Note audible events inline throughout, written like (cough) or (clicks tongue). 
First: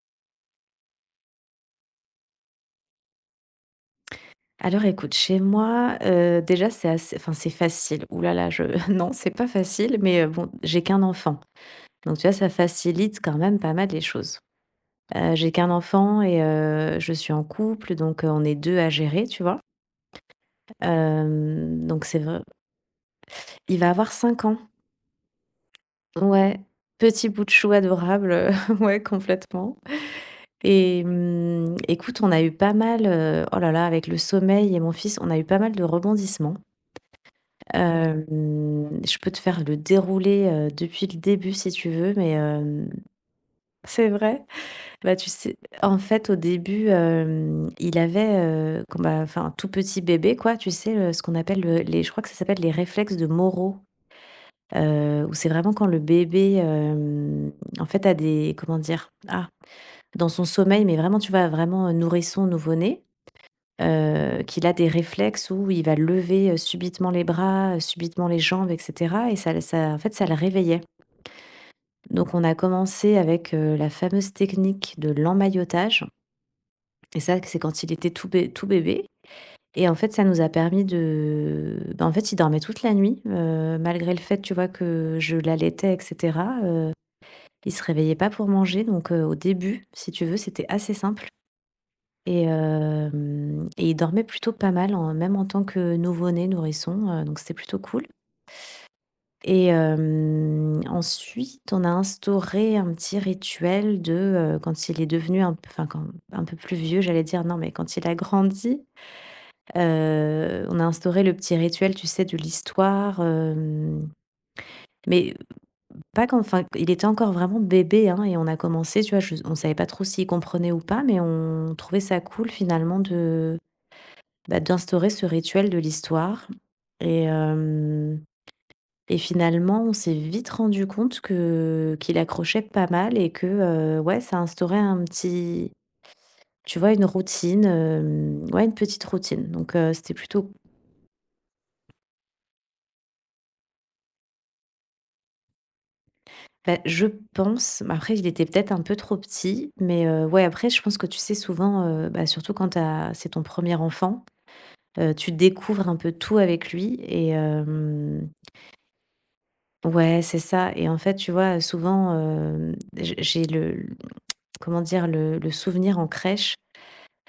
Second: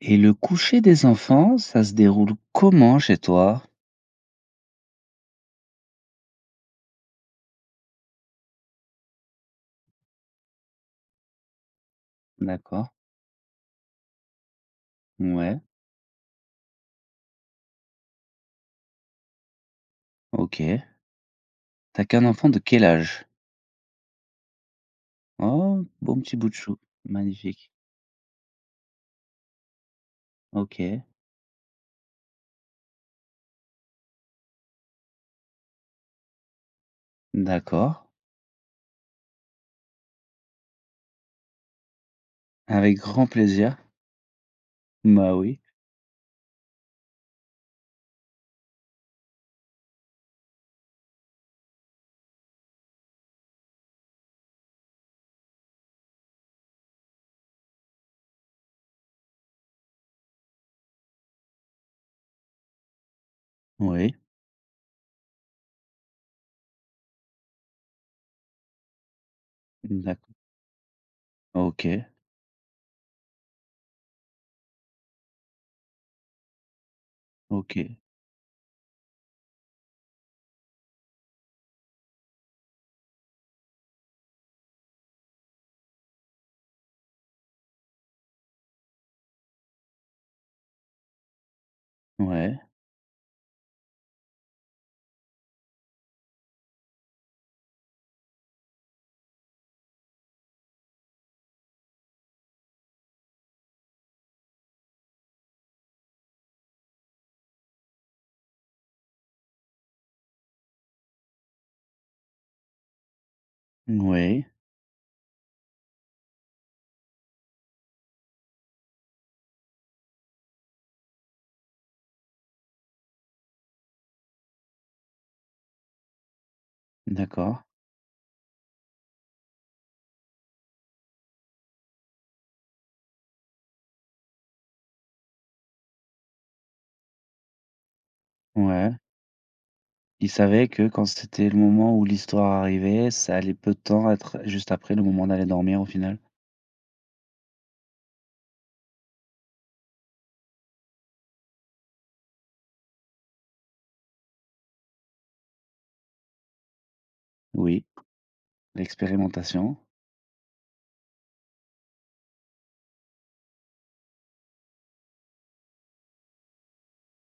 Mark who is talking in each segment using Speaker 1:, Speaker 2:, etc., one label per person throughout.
Speaker 1: Et le coucher des enfants, ça se déroule comment chez toi?
Speaker 2: Alors écoute, chez moi, heu, déjà c'est assez enfin c'est facile, ouh là là je non, c'est pas facile. Mais heu, bon, j'ai qu'un enfant donc tu vois, ça
Speaker 1: D'accord.
Speaker 2: facilite quand même pas mal les choses, heu, j'ai
Speaker 1: Mouais.
Speaker 2: qu'un enfant et heu, je suis en couple, donc heu, on est 2 à gérer, tu vois?
Speaker 1: OK.
Speaker 2: Hem,
Speaker 1: Tu as
Speaker 2: donc c'est
Speaker 1: qu'un
Speaker 2: vr
Speaker 1: enfant de quel âge?
Speaker 2: Il va avoir 5 ans.
Speaker 1: Oh, bon petit bout de
Speaker 2: Ouais,
Speaker 1: chou.
Speaker 2: petit bout de
Speaker 1: Magnifique.
Speaker 2: chou adorable, heu, (chuckles) ouais complètement, et
Speaker 1: OK.
Speaker 2: mmh, écoute, on a eu pas mal, heu oh là là, avec le sommeil et mon fils, on a eu pas mal de rebondissements.
Speaker 1: D'accord.
Speaker 2: Hem, je peux te faire le déroulé, heu, depuis le début si tu veux, mais hem
Speaker 1: Avec grand plaisir.
Speaker 2: c'est vrai? Et
Speaker 1: Mmh
Speaker 2: bah, tu
Speaker 1: bah,
Speaker 2: sais,
Speaker 1: oui.
Speaker 2: en fait, au début hem, il avait, heu quand bah, enfin, tout petit bébé, quoi, tu sais le ce qu'on appelle le les je crois que ça s'appelle les réflexes de Moro, heu, où c'est vraiment quand le bébé hem, en fait, a des comment dire? Ah, dans son sommeil, mais vraiment tu vois, vraiment heu, nourrisson, nouveau-né,
Speaker 1: Oui.
Speaker 2: heu, qu'il a des réflexes où il va lever, heu, subitement les bras, heu, subitement les jambes, et cetera et ça l ça, en
Speaker 1: Mmh
Speaker 2: fait ça
Speaker 1: d'acco
Speaker 2: le réveillait.
Speaker 1: OK.
Speaker 2: Donc, on a commencé avec, heu, la fameuse technique de l'emmaillotage et ça, que c'est quand il
Speaker 1: OK.
Speaker 2: était tout bé tout bébé et en fait ça nous a permis de bah, en fait il dormait toute la nuit heu, malgré le fait tu vois que je l'allaitais, et cetera, heu, il se réveillait pas pour manger. Donc heu, au début, si tu veux, c'était assez simple, et
Speaker 1: Ouais.
Speaker 2: hem et il dormait plutôt pas mal, en même en tant que nouveau-né, nourrisson, heu, donc c'était plutôt cool et hem, ensuite, on a instauré un petit rituel de, heu, quand il est devenu un p f enfin, quand, un peu plus vieux, j'allais dire, non, mais quand il a grandi, heu, on a instauré le petit rituel, tu sais, du l'histoire. Hem,
Speaker 1: Moui.
Speaker 2: mais, heu, pas que enfin q il était encore vraiment bébé hein, et on a commencé tu vois, je on savait pas trop s'il comprenait ou pas, mais on trouvait ça cool finalement de bah d'instaurer ce rituel de l'histoire, et
Speaker 1: D'accord.
Speaker 2: hem et finalement on s'est vite rendus compte que qu'il accrochait pas mal et que, heu, ouais ça instaurait un petit tu vois, une routine, hem, ouais, une
Speaker 1: Ouais.
Speaker 2: petite routine donc, heu, c'était
Speaker 1: Il
Speaker 2: plutôt
Speaker 1: savait que quand c'était le moment où l'histoire arrivait, ça allait, peu de temps être juste après, le moment d'aller dormir au final?
Speaker 2: Bah, je pense, mais après il était peut-être un peu trop petit, mais, heu, ouais après je pense que tu sais souvent, heu, bah, surtout quand tu as c'est ton 1er enfant, heu, tu découvres un peu tout avec lui et
Speaker 1: Oui.
Speaker 2: hem
Speaker 1: L'expérimentation.
Speaker 2: Ouais, c'est ça, et en fait, tu vois, heu, souvent hem, j'ai j'ai le l mmh, (clicks tongue) comment dire, le le souvenir en crèche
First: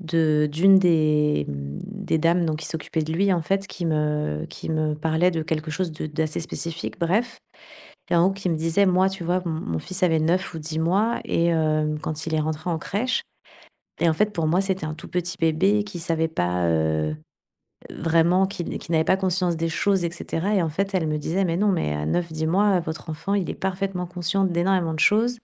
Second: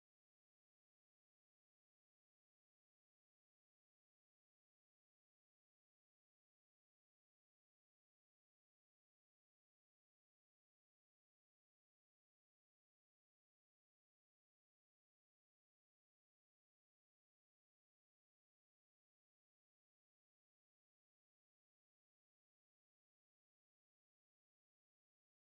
Speaker 2: de d'une des mmh, des dames, donc qui s'occupait de lui en fait, qui me qui me parlait de quelque chose de d'assez spécifique. Bref! Et en gros qui me disait moi tu vois m mon fils avait 9 ou 10 mois et hem quand il est rentré en crèche, et en fait pour moi, c'était un tout petit bébé qui savait pas, heu heu, vraiment qui n qui n'avait pas conscience des choses, et cetera. Et en fait, elle me disait: «Mais non, mais à 9 10 mois, heu, votre enfant, il est parfaitement conscient d'énormément de choses,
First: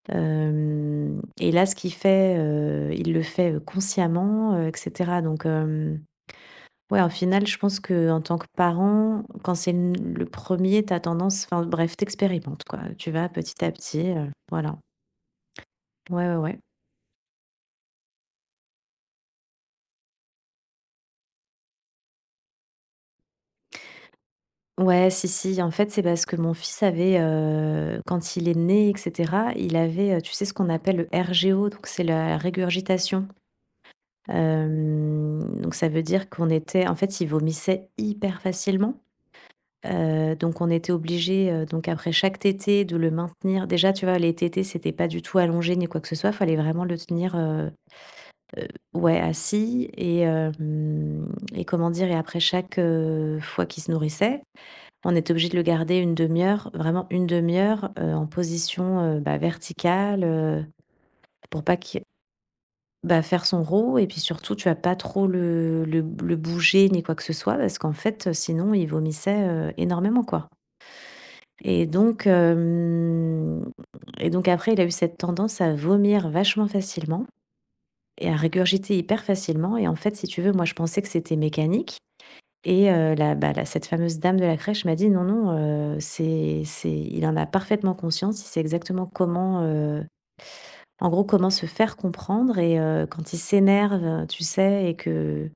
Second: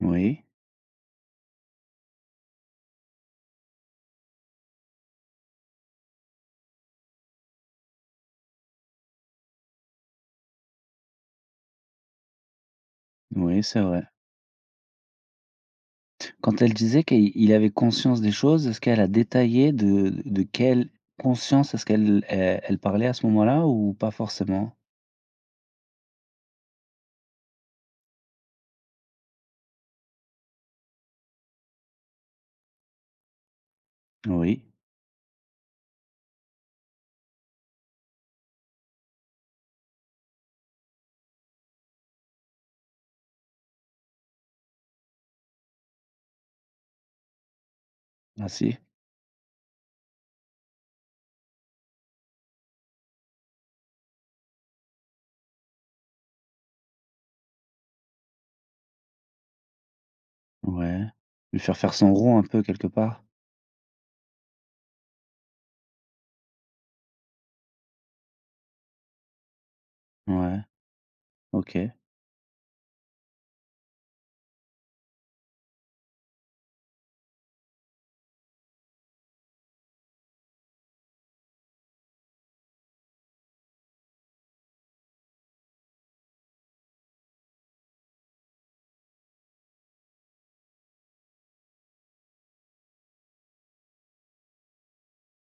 Speaker 1: Oui.
Speaker 2: hem, et là ce qu'il fait, heu, il le fait, heu, consciemment, heu, et cetera.» Donc hem, ouais, au final, je pense qu'en tant que parent, quand c'est le n le 1er tu as tendance enfin bref, tu expérimentes quoi, heu, tu vas
Speaker 1: Oui,
Speaker 2: petit à
Speaker 1: c'est vrai.
Speaker 2: petit, heu, voilà. Ouais, ouais, ouais.
Speaker 1: Quand elle disait qu'il il avait conscience des choses, est-ce qu'elle a détaillé de de quelle conscience est-ce qu'elle elle elle parlait à ce moment-là ou pas forcément?
Speaker 2: Ouais, si, si, en fait, c'est parce que mon fils avait, heu, quand il est né, et cetera, il avait, heu, tu sais, ce qu'on appelle le RGO donc c'est la régurgitation.
Speaker 1: Oui.
Speaker 2: Hem, donc ça veut dire qu'on était en fait, il vomissait hyper facilement. Heu, donc on était obligés, heu, donc après chaque tétée, de le maintenir. Déjà, tu vois, les tétées, c'était pas du tout allongé ni quoi que ce soit, fallait vraiment le tenir, heu heu,
Speaker 1: Assis.
Speaker 2: ouais assis, et hem et comment dire, et après chaque, heu, fois qu'il se nourrissait, on était obligés de le garder 1/2 heure, vraiment 1/2 heure, heu, en position, heu, bah verticale, heu,
Speaker 1: Ouais, lui
Speaker 2: pour pas
Speaker 1: faire faire
Speaker 2: qu'il y ait
Speaker 1: son rot, un peu, quelque
Speaker 2: bah
Speaker 1: part?
Speaker 2: faire son rot, et puis surtout tu vois pas trop le le b le bouger ni quoi que ce soit, parce qu'en fait, heu, sinon il vomissait, heu, énormément quoi
Speaker 1: Ouais.
Speaker 2: et
Speaker 1: OK.
Speaker 2: donc hem et donc après, il a eu cette tendance à vomir vachement facilement et à régurgiter hyper facilement, et en fait, si tu veux, moi, je pensais que c'était mécanique, et heu, la bah la cette fameuse dame de la crèche m'a dit: «Non, non, heu, c'est c'est il en a parfaitement conscience. Il sait exactement comment, heu en gros, comment se faire comprendre et heu, quand il s'énerve, heu, tu sais et que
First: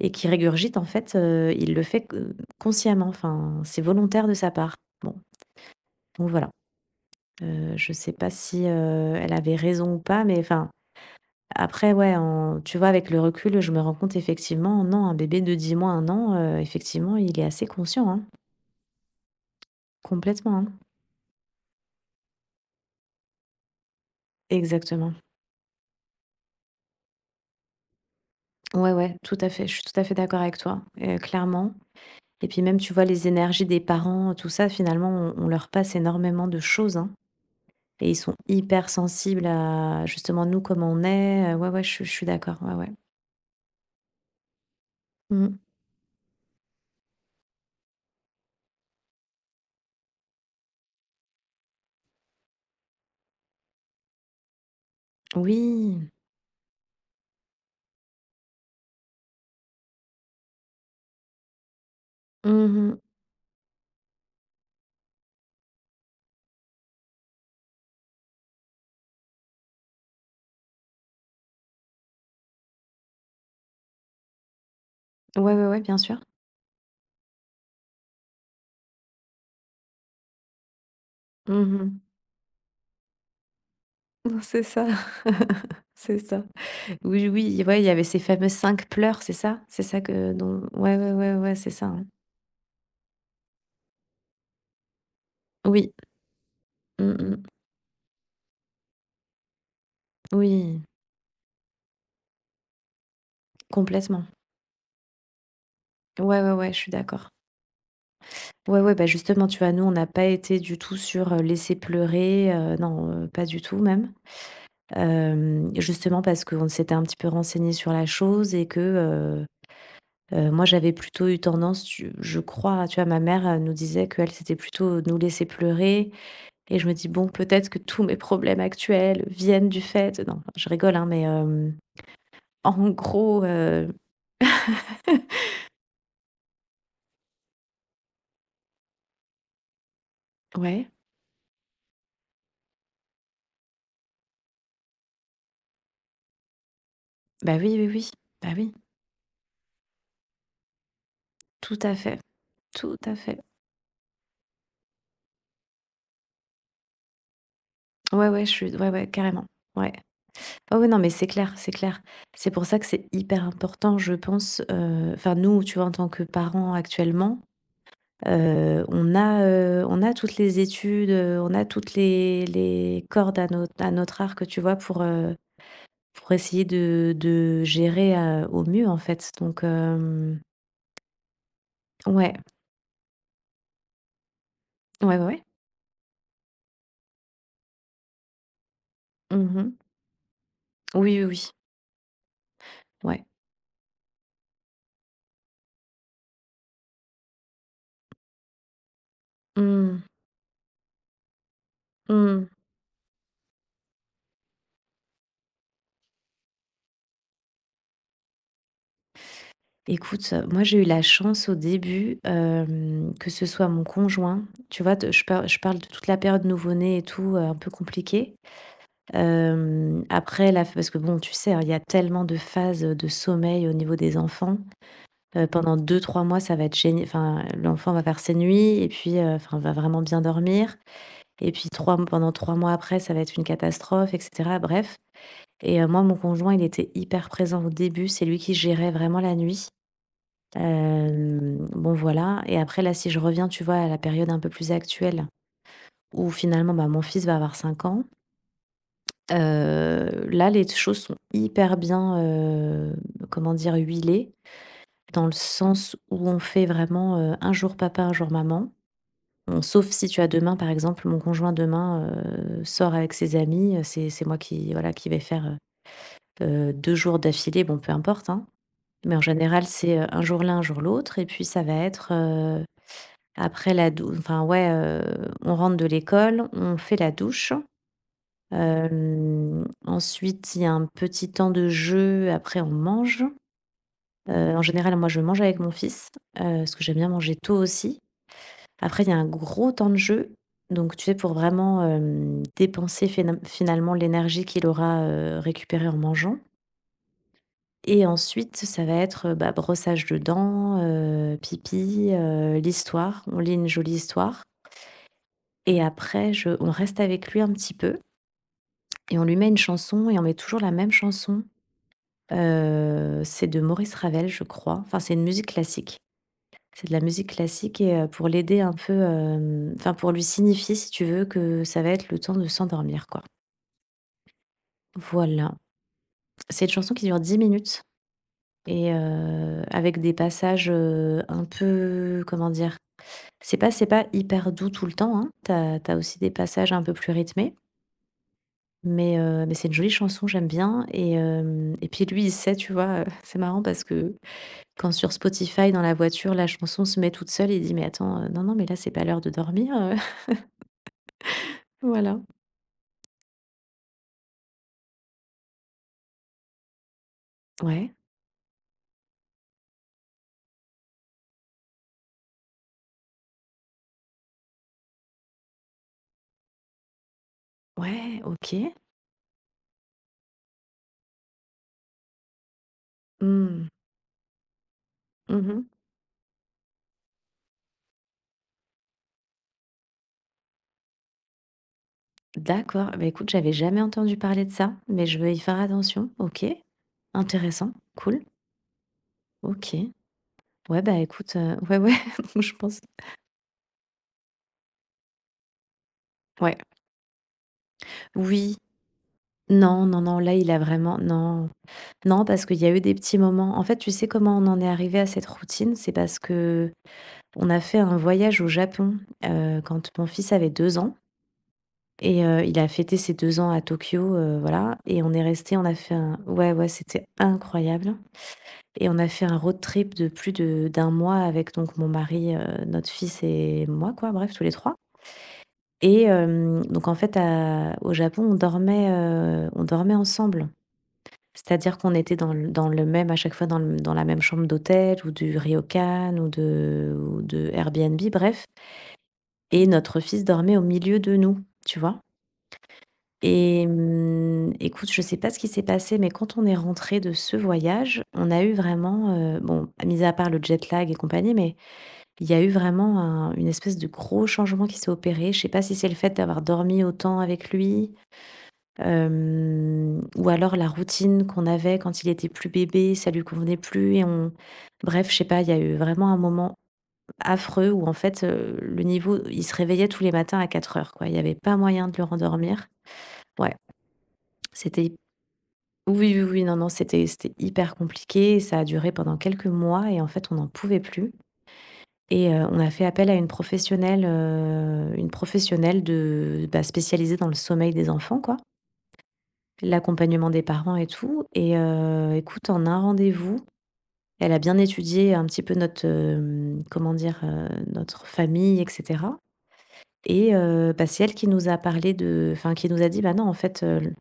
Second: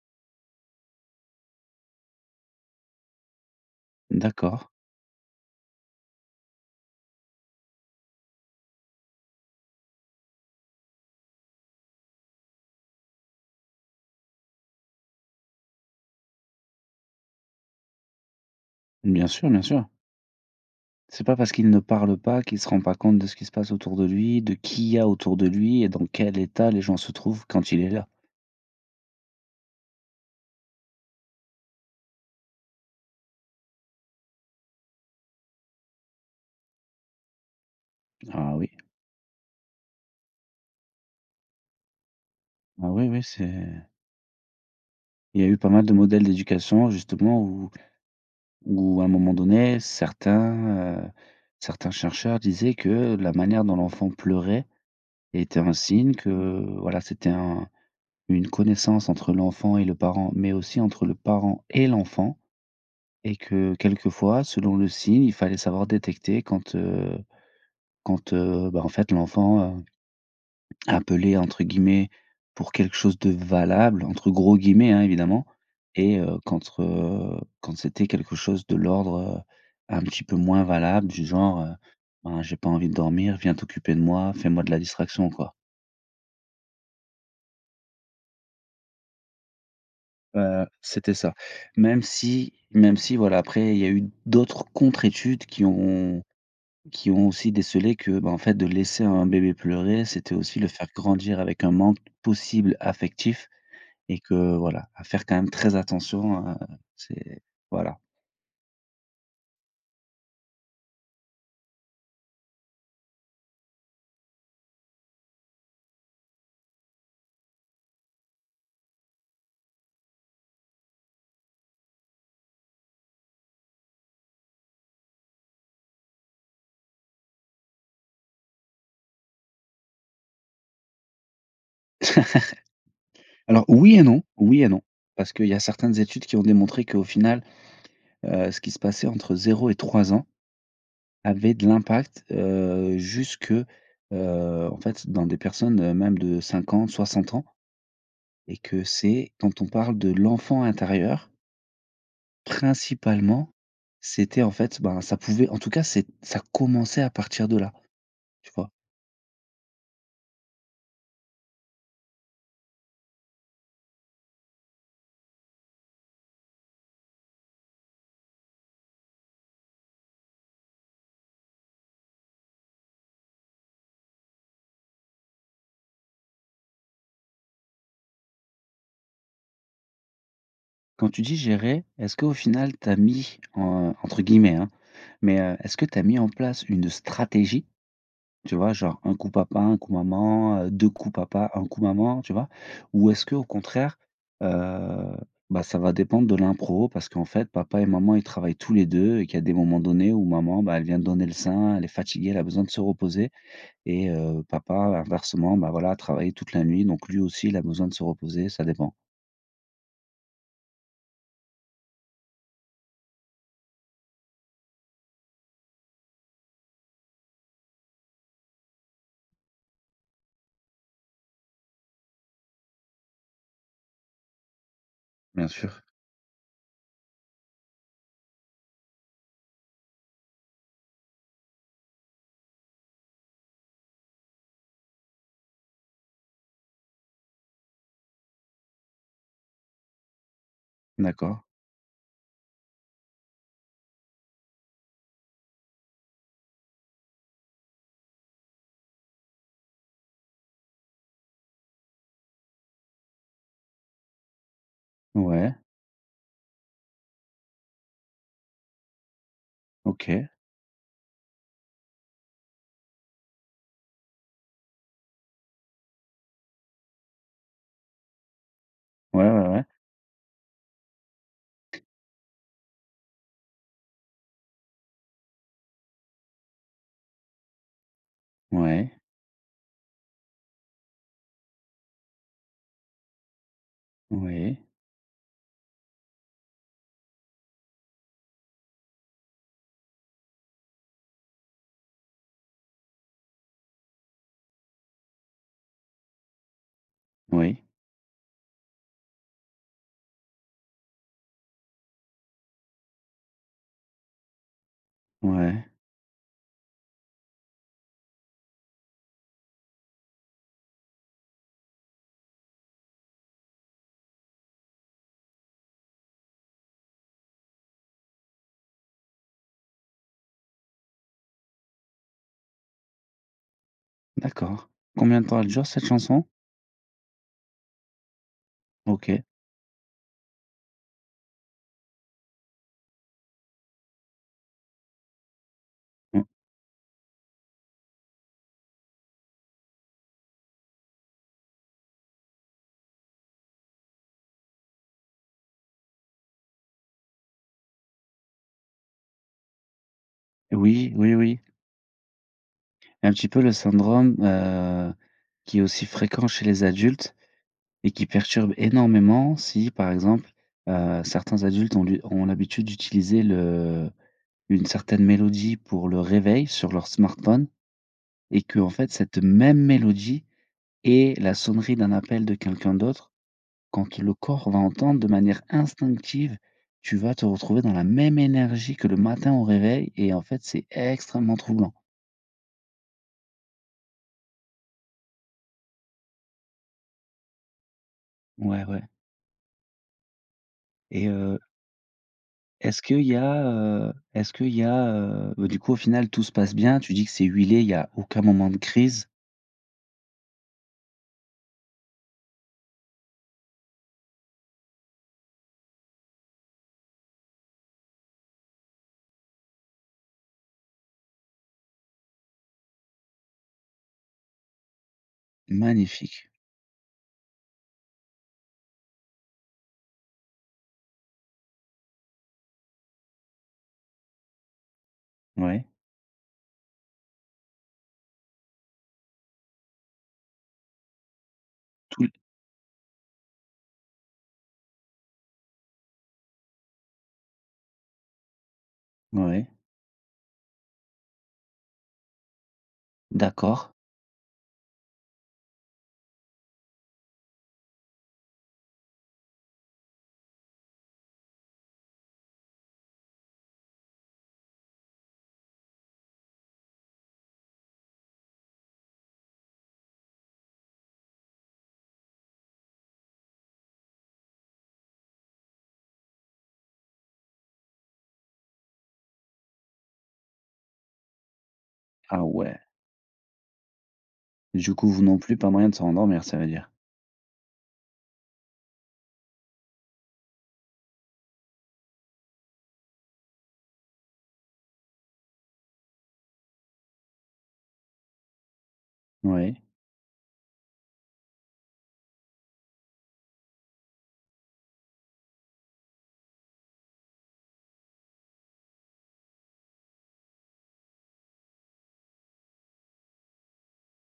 Speaker 2: et qu'il régurgite, en fait, heu, il le fait q heu, consciemment. Enfin, c'est volontaire de sa
Speaker 1: D'accord.
Speaker 2: part». Bon bon voilà, heu, je sais pas si, heu, elle avait raison ou pas, mais enfin, après, ouais, en tu vois, avec le recul, je me rends compte effectivement, non, un bébé de 10 mois, 1 an, heu, effectivement il est assez conscient, hein.
Speaker 1: Bien sûr, bien sûr.
Speaker 2: Complètement, hein.
Speaker 1: C'est pas parce qu'il ne parle pas qu'il se rend pas compte de ce qu'il se passe autour de lui, de qui il y a
Speaker 2: Exactement.
Speaker 1: autour de lui et dans quel état les gens se trouvent quand il est là.
Speaker 2: Ouais, ouais, tout à fait, je suis tout à fait d'accord avec toi et clairement et puis même, tu vois les énergies des parents, tout ça, finalement, on on leur passe énormément de choses, hein et ils sont
Speaker 1: Ah oui.
Speaker 2: hypersensibles à justement nous, comment on est. Heu, ouais, ouais, je suis je suis d'accord, ouais
Speaker 1: Ah
Speaker 2: ouais.
Speaker 1: oui oui, c'est Il y a eu
Speaker 2: Mmh.
Speaker 1: pas mal de modèles d'éducation justement, où où un moment donné certains, heu certains chercheurs disaient que la manière dont l'enfant pleurait était un
Speaker 2: Oui.
Speaker 1: signe que voilà, c'était un une connaissance entre l'enfant et le parent, mais aussi entre le parent et l'enfant
Speaker 2: Mmh mh.
Speaker 1: et que quelquefois, selon le signe il fallait savoir détecter quand, heu quand, heu, bah en fait l'enfant, heu, appelait entre guillemets «pour quelque chose de valable», entre gros guillemets, hein, évidemment
Speaker 2: Ouais ouais ouais bien sûr.
Speaker 1: et heu, contre, heu quand c'était quelque chose de l'ordre, heu, un petit peu moins valable, du genre, heu,
Speaker 2: Mmh mh.
Speaker 1: ben j'ai pas envie de dormir, viens t'occuper de moi,
Speaker 2: Bah
Speaker 1: fais moi
Speaker 2: c'est
Speaker 1: de la
Speaker 2: ça,
Speaker 1: distraction quoi.
Speaker 2: (laughs) c'est ça. Oui oui, ouais il y avait ces fameux 5 pleurs, c'est ça? C'est ça que dont
Speaker 1: Heu,
Speaker 2: ouais
Speaker 1: c'était ça.
Speaker 2: ouais ouais, c'est ça,
Speaker 1: Même
Speaker 2: hein?
Speaker 1: si même si voilà, après il y a eu d'autres contre-études qui
Speaker 2: Oui.
Speaker 1: ont qui
Speaker 2: Mmh
Speaker 1: ont
Speaker 2: mh.
Speaker 1: aussi décelé que, ben en fait de laisser un bébé pleurer, c'était aussi le
Speaker 2: Oui.
Speaker 1: faire grandir avec un manque possible affectif et
Speaker 2: Complètement.
Speaker 1: que, voilà, à faire quand même très
Speaker 2: Ouais,
Speaker 1: attention,
Speaker 2: ouais,
Speaker 1: heu,
Speaker 2: ouais, je suis d'accord.
Speaker 1: c'est voilà.
Speaker 2: Ouais, ouais, bah, justement tu vois? Nous on n'a pas été du tout sur, heu, laisser pleurer, heu, non, heu, pas du tout même. Hem, justement parce qu'on s'était un petit peu renseignés sur la chose et que, heu heu, moi j'avais plutôt eu tendance, tu je crois, tu vois, ma mère, elle nous disait qu'elle, c'était plutôt nous laisser pleurer et je me dis: «Bon, peut-être que tous mes problèmes actuels viennent du fait» non, enfin je rigole, hein, mais hem en gros
Speaker 1: (laughs) Alors
Speaker 2: heu
Speaker 1: oui et non, oui et non. Parce qu'il y a
Speaker 2: (laughs)
Speaker 1: certaines études qui ont démontré qu'au final, heu, ce qui se passait entre 0 et 3 ans
Speaker 2: Ouais.
Speaker 1: avait de l'impact, heu, jusque, heu, en fait dans des personnes même de 50, 60 ans
Speaker 2: Bah oui, oui, oui, bah
Speaker 1: et
Speaker 2: oui.
Speaker 1: que c'est quand on parle de l'enfant intérieur
Speaker 2: Tout à fait, tout à fait.
Speaker 1: principalement c'était en fait ben, ça pouvait en tout cas c'est ça commençait à partir de là,
Speaker 2: Ouais, ouais,
Speaker 1: tu
Speaker 2: je
Speaker 1: vois?
Speaker 2: suis d ouais, ouais carrément. Ouais. Ah oui non, mais c'est clair, c'est clair. C'est pour ça que c'est hyper important je pense, heu enfin nous tu vois en tant que parents actuellement, heu, on a, heu on a toutes les études, heu, on a toutes les les cordes à notre à notre arc tu vois, pour, heu pour essayer de de gérer à au mieux, heu, en fait, donc hem
Speaker 1: Quand tu dis gérer, est-ce qu'au
Speaker 2: Ouais.
Speaker 1: final tu as mis, heu, entre guillemets, hein,
Speaker 2: Ouais,
Speaker 1: mais
Speaker 2: ouais.
Speaker 1: heu, est-ce que tu as mis en place une stratégie? Tu vois genre un coup
Speaker 2: Mmh
Speaker 1: papa,
Speaker 2: mh.
Speaker 1: un coup maman, heu, 2 coups
Speaker 2: Oui, oui, oui.
Speaker 1: papa, 1 coup maman, tu vois? Ou
Speaker 2: Ouais.
Speaker 1: est-ce qu'au contraire, heu, bah ça va dépendre de l'impro, parce qu'en fait papa et maman, ils travaillent tous les 2, et qu'il y a des moments
Speaker 2: Mmh.
Speaker 1: donnés où maman, bah, elle vient de donner le sein, elle est fatiguée, elle a
Speaker 2: Mmh.
Speaker 1: besoin de se reposer et heu, papa inversement, bah voilà, a travaillé toute la nuit, donc lui aussi, il a besoin de se reposer, ça dépend.
Speaker 2: Écoute, heu, moi j'ai eu la chance au début, hem, que ce soit mon conjoint. Tu vois, de je parle je parle de toute la période nouveau-né et tout, heu, un peu compliquée. Hem, après la f parce que bon tu sais, hein, il y a tellement de phases, heu, de sommeil au niveau des enfants. Heu,
Speaker 1: Bien
Speaker 2: pendant
Speaker 1: sûr.
Speaker 2: 2-3 mois ça va être gén enfin l'enfant va faire ses nuits et puis, heu, enfin va vraiment bien dormir et puis 3 mo pendant 3 mois après, ça va être une catastrophe et cetera bref et heu, moi, mon conjoint, il était hyper présent au début, c'est lui qui gérait vraiment la nuit.
Speaker 1: D'accord.
Speaker 2: Hem, bon voilà et après là, si je reviens, tu vois à la période un peu plus actuelle où finalement, bah, mon fils va avoir 5 ans heu, là, les t choses sont hyper bien, heu, comment dire, huilées. Dans le
Speaker 1: Ouais.
Speaker 2: sens où on fait vraiment, heu, un jour papa, un jour maman. Bon sauf si tu
Speaker 1: OK.
Speaker 2: as demain par exemple, mon conjoint demain, heu, sort avec ses amis, heu, c'est c'est moi qui voilà, qui vais faire, heu heu, 2 jours d'affilée, bon peu importe, hein, mais en
Speaker 1: Ouais, ouais, ouais.
Speaker 2: général, c'est un jour l'un, un jour l'autre et puis ça va être, heu, après la dou enfin ouais, heu, on rentre de l'école, on fait la douche.
Speaker 1: Ouais.
Speaker 2: Hem, ensuite, il y a un petit temps de jeu. Après, on mange. Heu, en
Speaker 1: Oui.
Speaker 2: général, moi, je mange avec mon fils. Heu, parce que j'aime bien manger tôt aussi. Après, il y a un gros temps de jeu, donc tu sais, pour vraiment, hem, dépenser fénal finalement l'énergie qu'il aura, heu, récupérée en mangeant.
Speaker 1: Oui.
Speaker 2: Et ensuite, ça va être, heu, bah, brossage de dents, heu, pipi, heu, l'histoire, on lit une jolie histoire.
Speaker 1: Ouais.
Speaker 2: Et après je on reste avec lui, un petit peu. Et on lui met une chanson et on met toujours la même chanson. Heu, c'est de Maurice Ravel, je crois. Enfin, c'est une musique classique. C'est de la musique classique et heu, pour l'aider un peu, hem, enfin pour lui signifier, si tu veux, que ça va être le temps de s'endormir quoi.
Speaker 1: D'accord, combien de temps, elle
Speaker 2: Voilà,
Speaker 1: dure cette chanson?
Speaker 2: cette chanson qui dure 10 minutes et
Speaker 1: OK.
Speaker 2: heu, avec des passages, heu, un peu, comment dire? C'est pas c'est pas hyper doux, tout le temps, hein. Tu as tu as aussi
Speaker 1: Mmh.
Speaker 2: des passages un peu plus rythmés mais heu, mais c'est une jolie chanson, j'aime bien et hem, et puis, lui il sait tu vois? (chuckles) Heu, c'est marrant, parce que, quand sur Spotify, dans la voiture, la chanson se met toute seule, il dit: «Mais attends, heu, non, non, mais là c'est pas l'heure de dormir, heu».
Speaker 1: Oui, oui, oui.
Speaker 2: (laughs) Voilà.
Speaker 1: Un petit peu le syndrome, heu, qui est aussi fréquent chez les adultes et
Speaker 2: Ouais.
Speaker 1: qui perturbe énormément. Si, par exemple, heu, certains adultes ont lu ont l'habitude d'utiliser le une certaine mélodie, pour le réveil sur leur smartphone
Speaker 2: Ouais!
Speaker 1: et
Speaker 2: OK.
Speaker 1: qu'en fait, cette même mélodie, est la sonnerie d'un appel de quelqu'un d'autre.
Speaker 2: Mmh.
Speaker 1: Quand le corps va entendre de manière
Speaker 2: Mmh mh.
Speaker 1: instinctive, tu vas te retrouver dans la même énergie que le matin, au réveil et en fait c'est extrêmement troublant.
Speaker 2: D'accord, et bah écoute, j'avais jamais entendu parler de ça, mais je vais y faire attention. OK, intéressant, cool.
Speaker 1: Ouais, ouais.
Speaker 2: OK, ouais, bah
Speaker 1: Et
Speaker 2: écoute,
Speaker 1: heu
Speaker 2: heu, ouais, ouais, moi, je pense.
Speaker 1: est-ce qu'il y a, heu, est-ce qu'il y a, heu, bah, du coup, au final, tout se passe
Speaker 2: Ouais.
Speaker 1: bien, tu dis que c'est huilé, il y a aucun moment de
Speaker 2: Oui.
Speaker 1: crise.
Speaker 2: Non, non, non, là, il a vraiment non. Non, parce qu'il y a eu des petits moments en fait, tu sais comment on en est arrivés à cette routine? C'est parce qu'on a fait un voyage au Japon, heu, quand mon fils avait 2 ans et heu, il a fêté ses 2 ans à Tokyo, heu, voilà et on est restés on a fait un
Speaker 1: Magnifique!
Speaker 2: ouais, ouais, c'était incroyable et on a fait un road trip de plus de d'1 mois avec, donc mon mari, heu, notre fils et moi quoi, bref tous les 3
Speaker 1: Ouais.
Speaker 2: et hem, donc en fait, à au Japon, on dormait, heu, on dormait ensemble. C'est-à-dire qu'on
Speaker 1: Tous
Speaker 2: était dans l dans le même, à chaque fois, dans l dans la même chambre d'hôtel ou du Ryokan ou de ou de Airbnb, bref
Speaker 1: Ouais.
Speaker 2: et notre fils dormait au milieu de nous, tu vois? Et
Speaker 1: D'accord.
Speaker 2: mmh, écoute, je sais pas ce qui s'est passé, mais quand on est rentrés de ce voyage, on a eu vraiment, heu, bon, mis à part le jet-lag et compagnie, mais il y a eu vraiment un une espèce de gros changement qui s'est opéré. Je sais pas si c'est le fait d'avoir dormi autant avec lui, hem, ou alors la routine qu'on avait, quand il était plus bébé, ça lui convenait plus et on bref, je sais pas, il y a eu vraiment un moment, affreux, où en fait, heu, le niveau il se réveillait tous les matins à 4:00 quoi. Il y avait pas moyen de le
Speaker 1: Ah ouais!
Speaker 2: rendormir. Ouais
Speaker 1: Du
Speaker 2: c'était
Speaker 1: coup,
Speaker 2: hyp
Speaker 1: vous, non plus, pas moyen de
Speaker 2: oui,
Speaker 1: s'endormir,
Speaker 2: oui,
Speaker 1: ça
Speaker 2: oui,
Speaker 1: veut
Speaker 2: non, non,
Speaker 1: dire.
Speaker 2: c'était c'était hyper compliqué et ça a duré pendant quelques mois et en fait, on en pouvait plus et heu, on a fait appel à une professionnelle, heu, une professionnelle de bah spécialisée dans le sommeil des enfants quoi
Speaker 1: Ouais.
Speaker 2: l'accompagnement des parents et tout, et heu, écoute, en un rendez-vous, elle a bien étudié un petit peu notre, heu, comment dire? Heu, notre famille, et cetera et heu, bah c'est elle qui nous a parlé de enfin qui nous a dit: «Bah non, en fait, heu, le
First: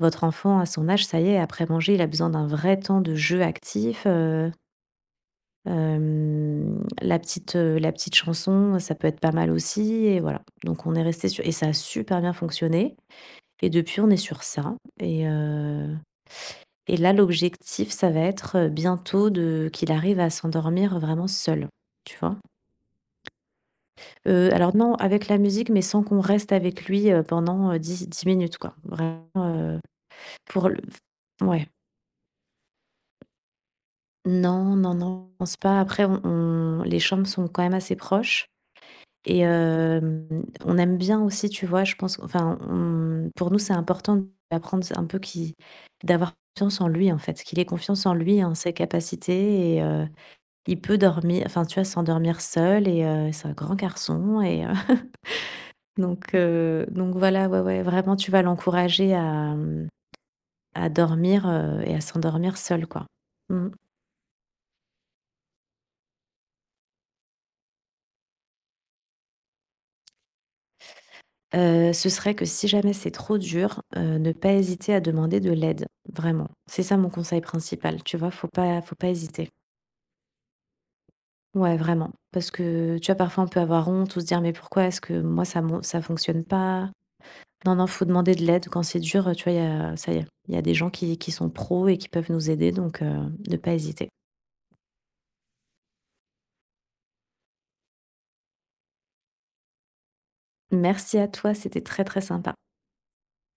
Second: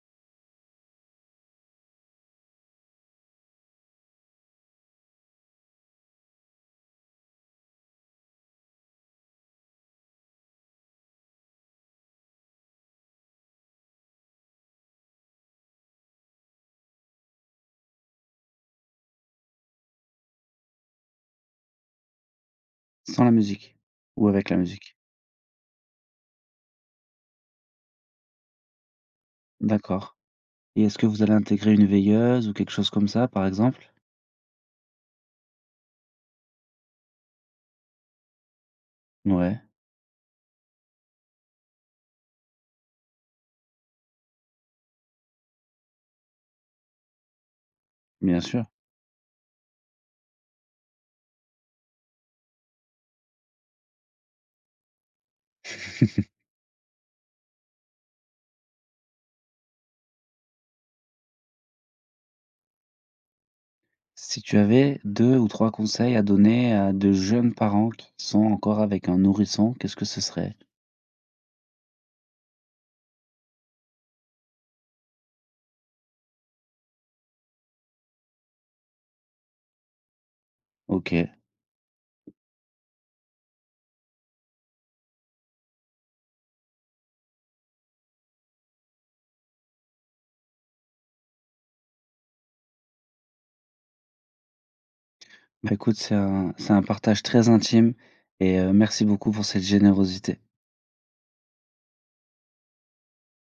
Speaker 2: votre enfant à son âge, ça y est, après manger, il a besoin d'un vrai temps de jeu actif, heu,». Hem, la petite, heu la petite chanson, ça peut être pas mal aussi et voilà, donc on est restés su et ça a super bien fonctionné, et depuis, on est sur ça, et heu et là, l'objectif, ça va être, heu, bientôt de qu'il arrive à s'endormir, vraiment seul, tu vois?
Speaker 1: Sans la musique ou
Speaker 2: Heu,
Speaker 1: avec la
Speaker 2: alors,
Speaker 1: musique?
Speaker 2: non, avec la musique mais sans qu'on reste avec lui, heu, pendant, heu, di dix minutes quoi, vraiment, heu,
Speaker 1: D'accord,
Speaker 2: pour le
Speaker 1: et est-ce que vous allez
Speaker 2: f ouais.
Speaker 1: intégrer une veilleuse ou quelque chose comme ça par exemple?
Speaker 2: Non, non, non, pense pas après, on on les chambres sont quand même assez proches, et
Speaker 1: Ouais.
Speaker 2: hem, on aime bien aussi tu vois? Je pense enfin on pour nous c'est important de lui apprendre ça un peu, qui d'avoir confiance en lui en fait, qu'il ait confiance en lui
Speaker 1: Bien
Speaker 2: et en
Speaker 1: sûr.
Speaker 2: ses capacités et heu, il peut dormir, enfin tu vois? S'endormir seul et heu, c'est un grand garçon et heu (chuckles)
Speaker 1: (chuckles)
Speaker 2: donc heu donc voilà, ouais, ouais, vraiment tu vois? L'encourager à à dormir, heu, et à s'endormir seul quoi, mmh.
Speaker 1: Si tu avais 2 ou 3 conseils à donner à de jeunes parents qui sont encore avec un nourrisson, qu'est-ce que ce serait?
Speaker 2: Heu, ce serait que, si jamais c'est trop dur, heu, ne pas hésiter à demander de l'aide, vraiment. C'est ça mon conseil principal, tu vois? Faut pas faut pas hésiter.
Speaker 1: OK.
Speaker 2: Ouais, vraiment, parce que tu vois? Parfois on peut avoir honte ou se dire, mais pourquoi est-ce que moi ça mon ça fonctionne pas? Non, non, faut demander de l'aide quand c'est dur, heu, tu vois? Il y a ça y est il y a des gens qui qui sont pros et qui peuvent nous aider, donc heu, de pas hésiter.
Speaker 1: Bah, écoute c'est un c'est un partage très intime et heu, merci beaucoup pour cette générosité.
Speaker 2: Merci à toi, c'était très, très sympa.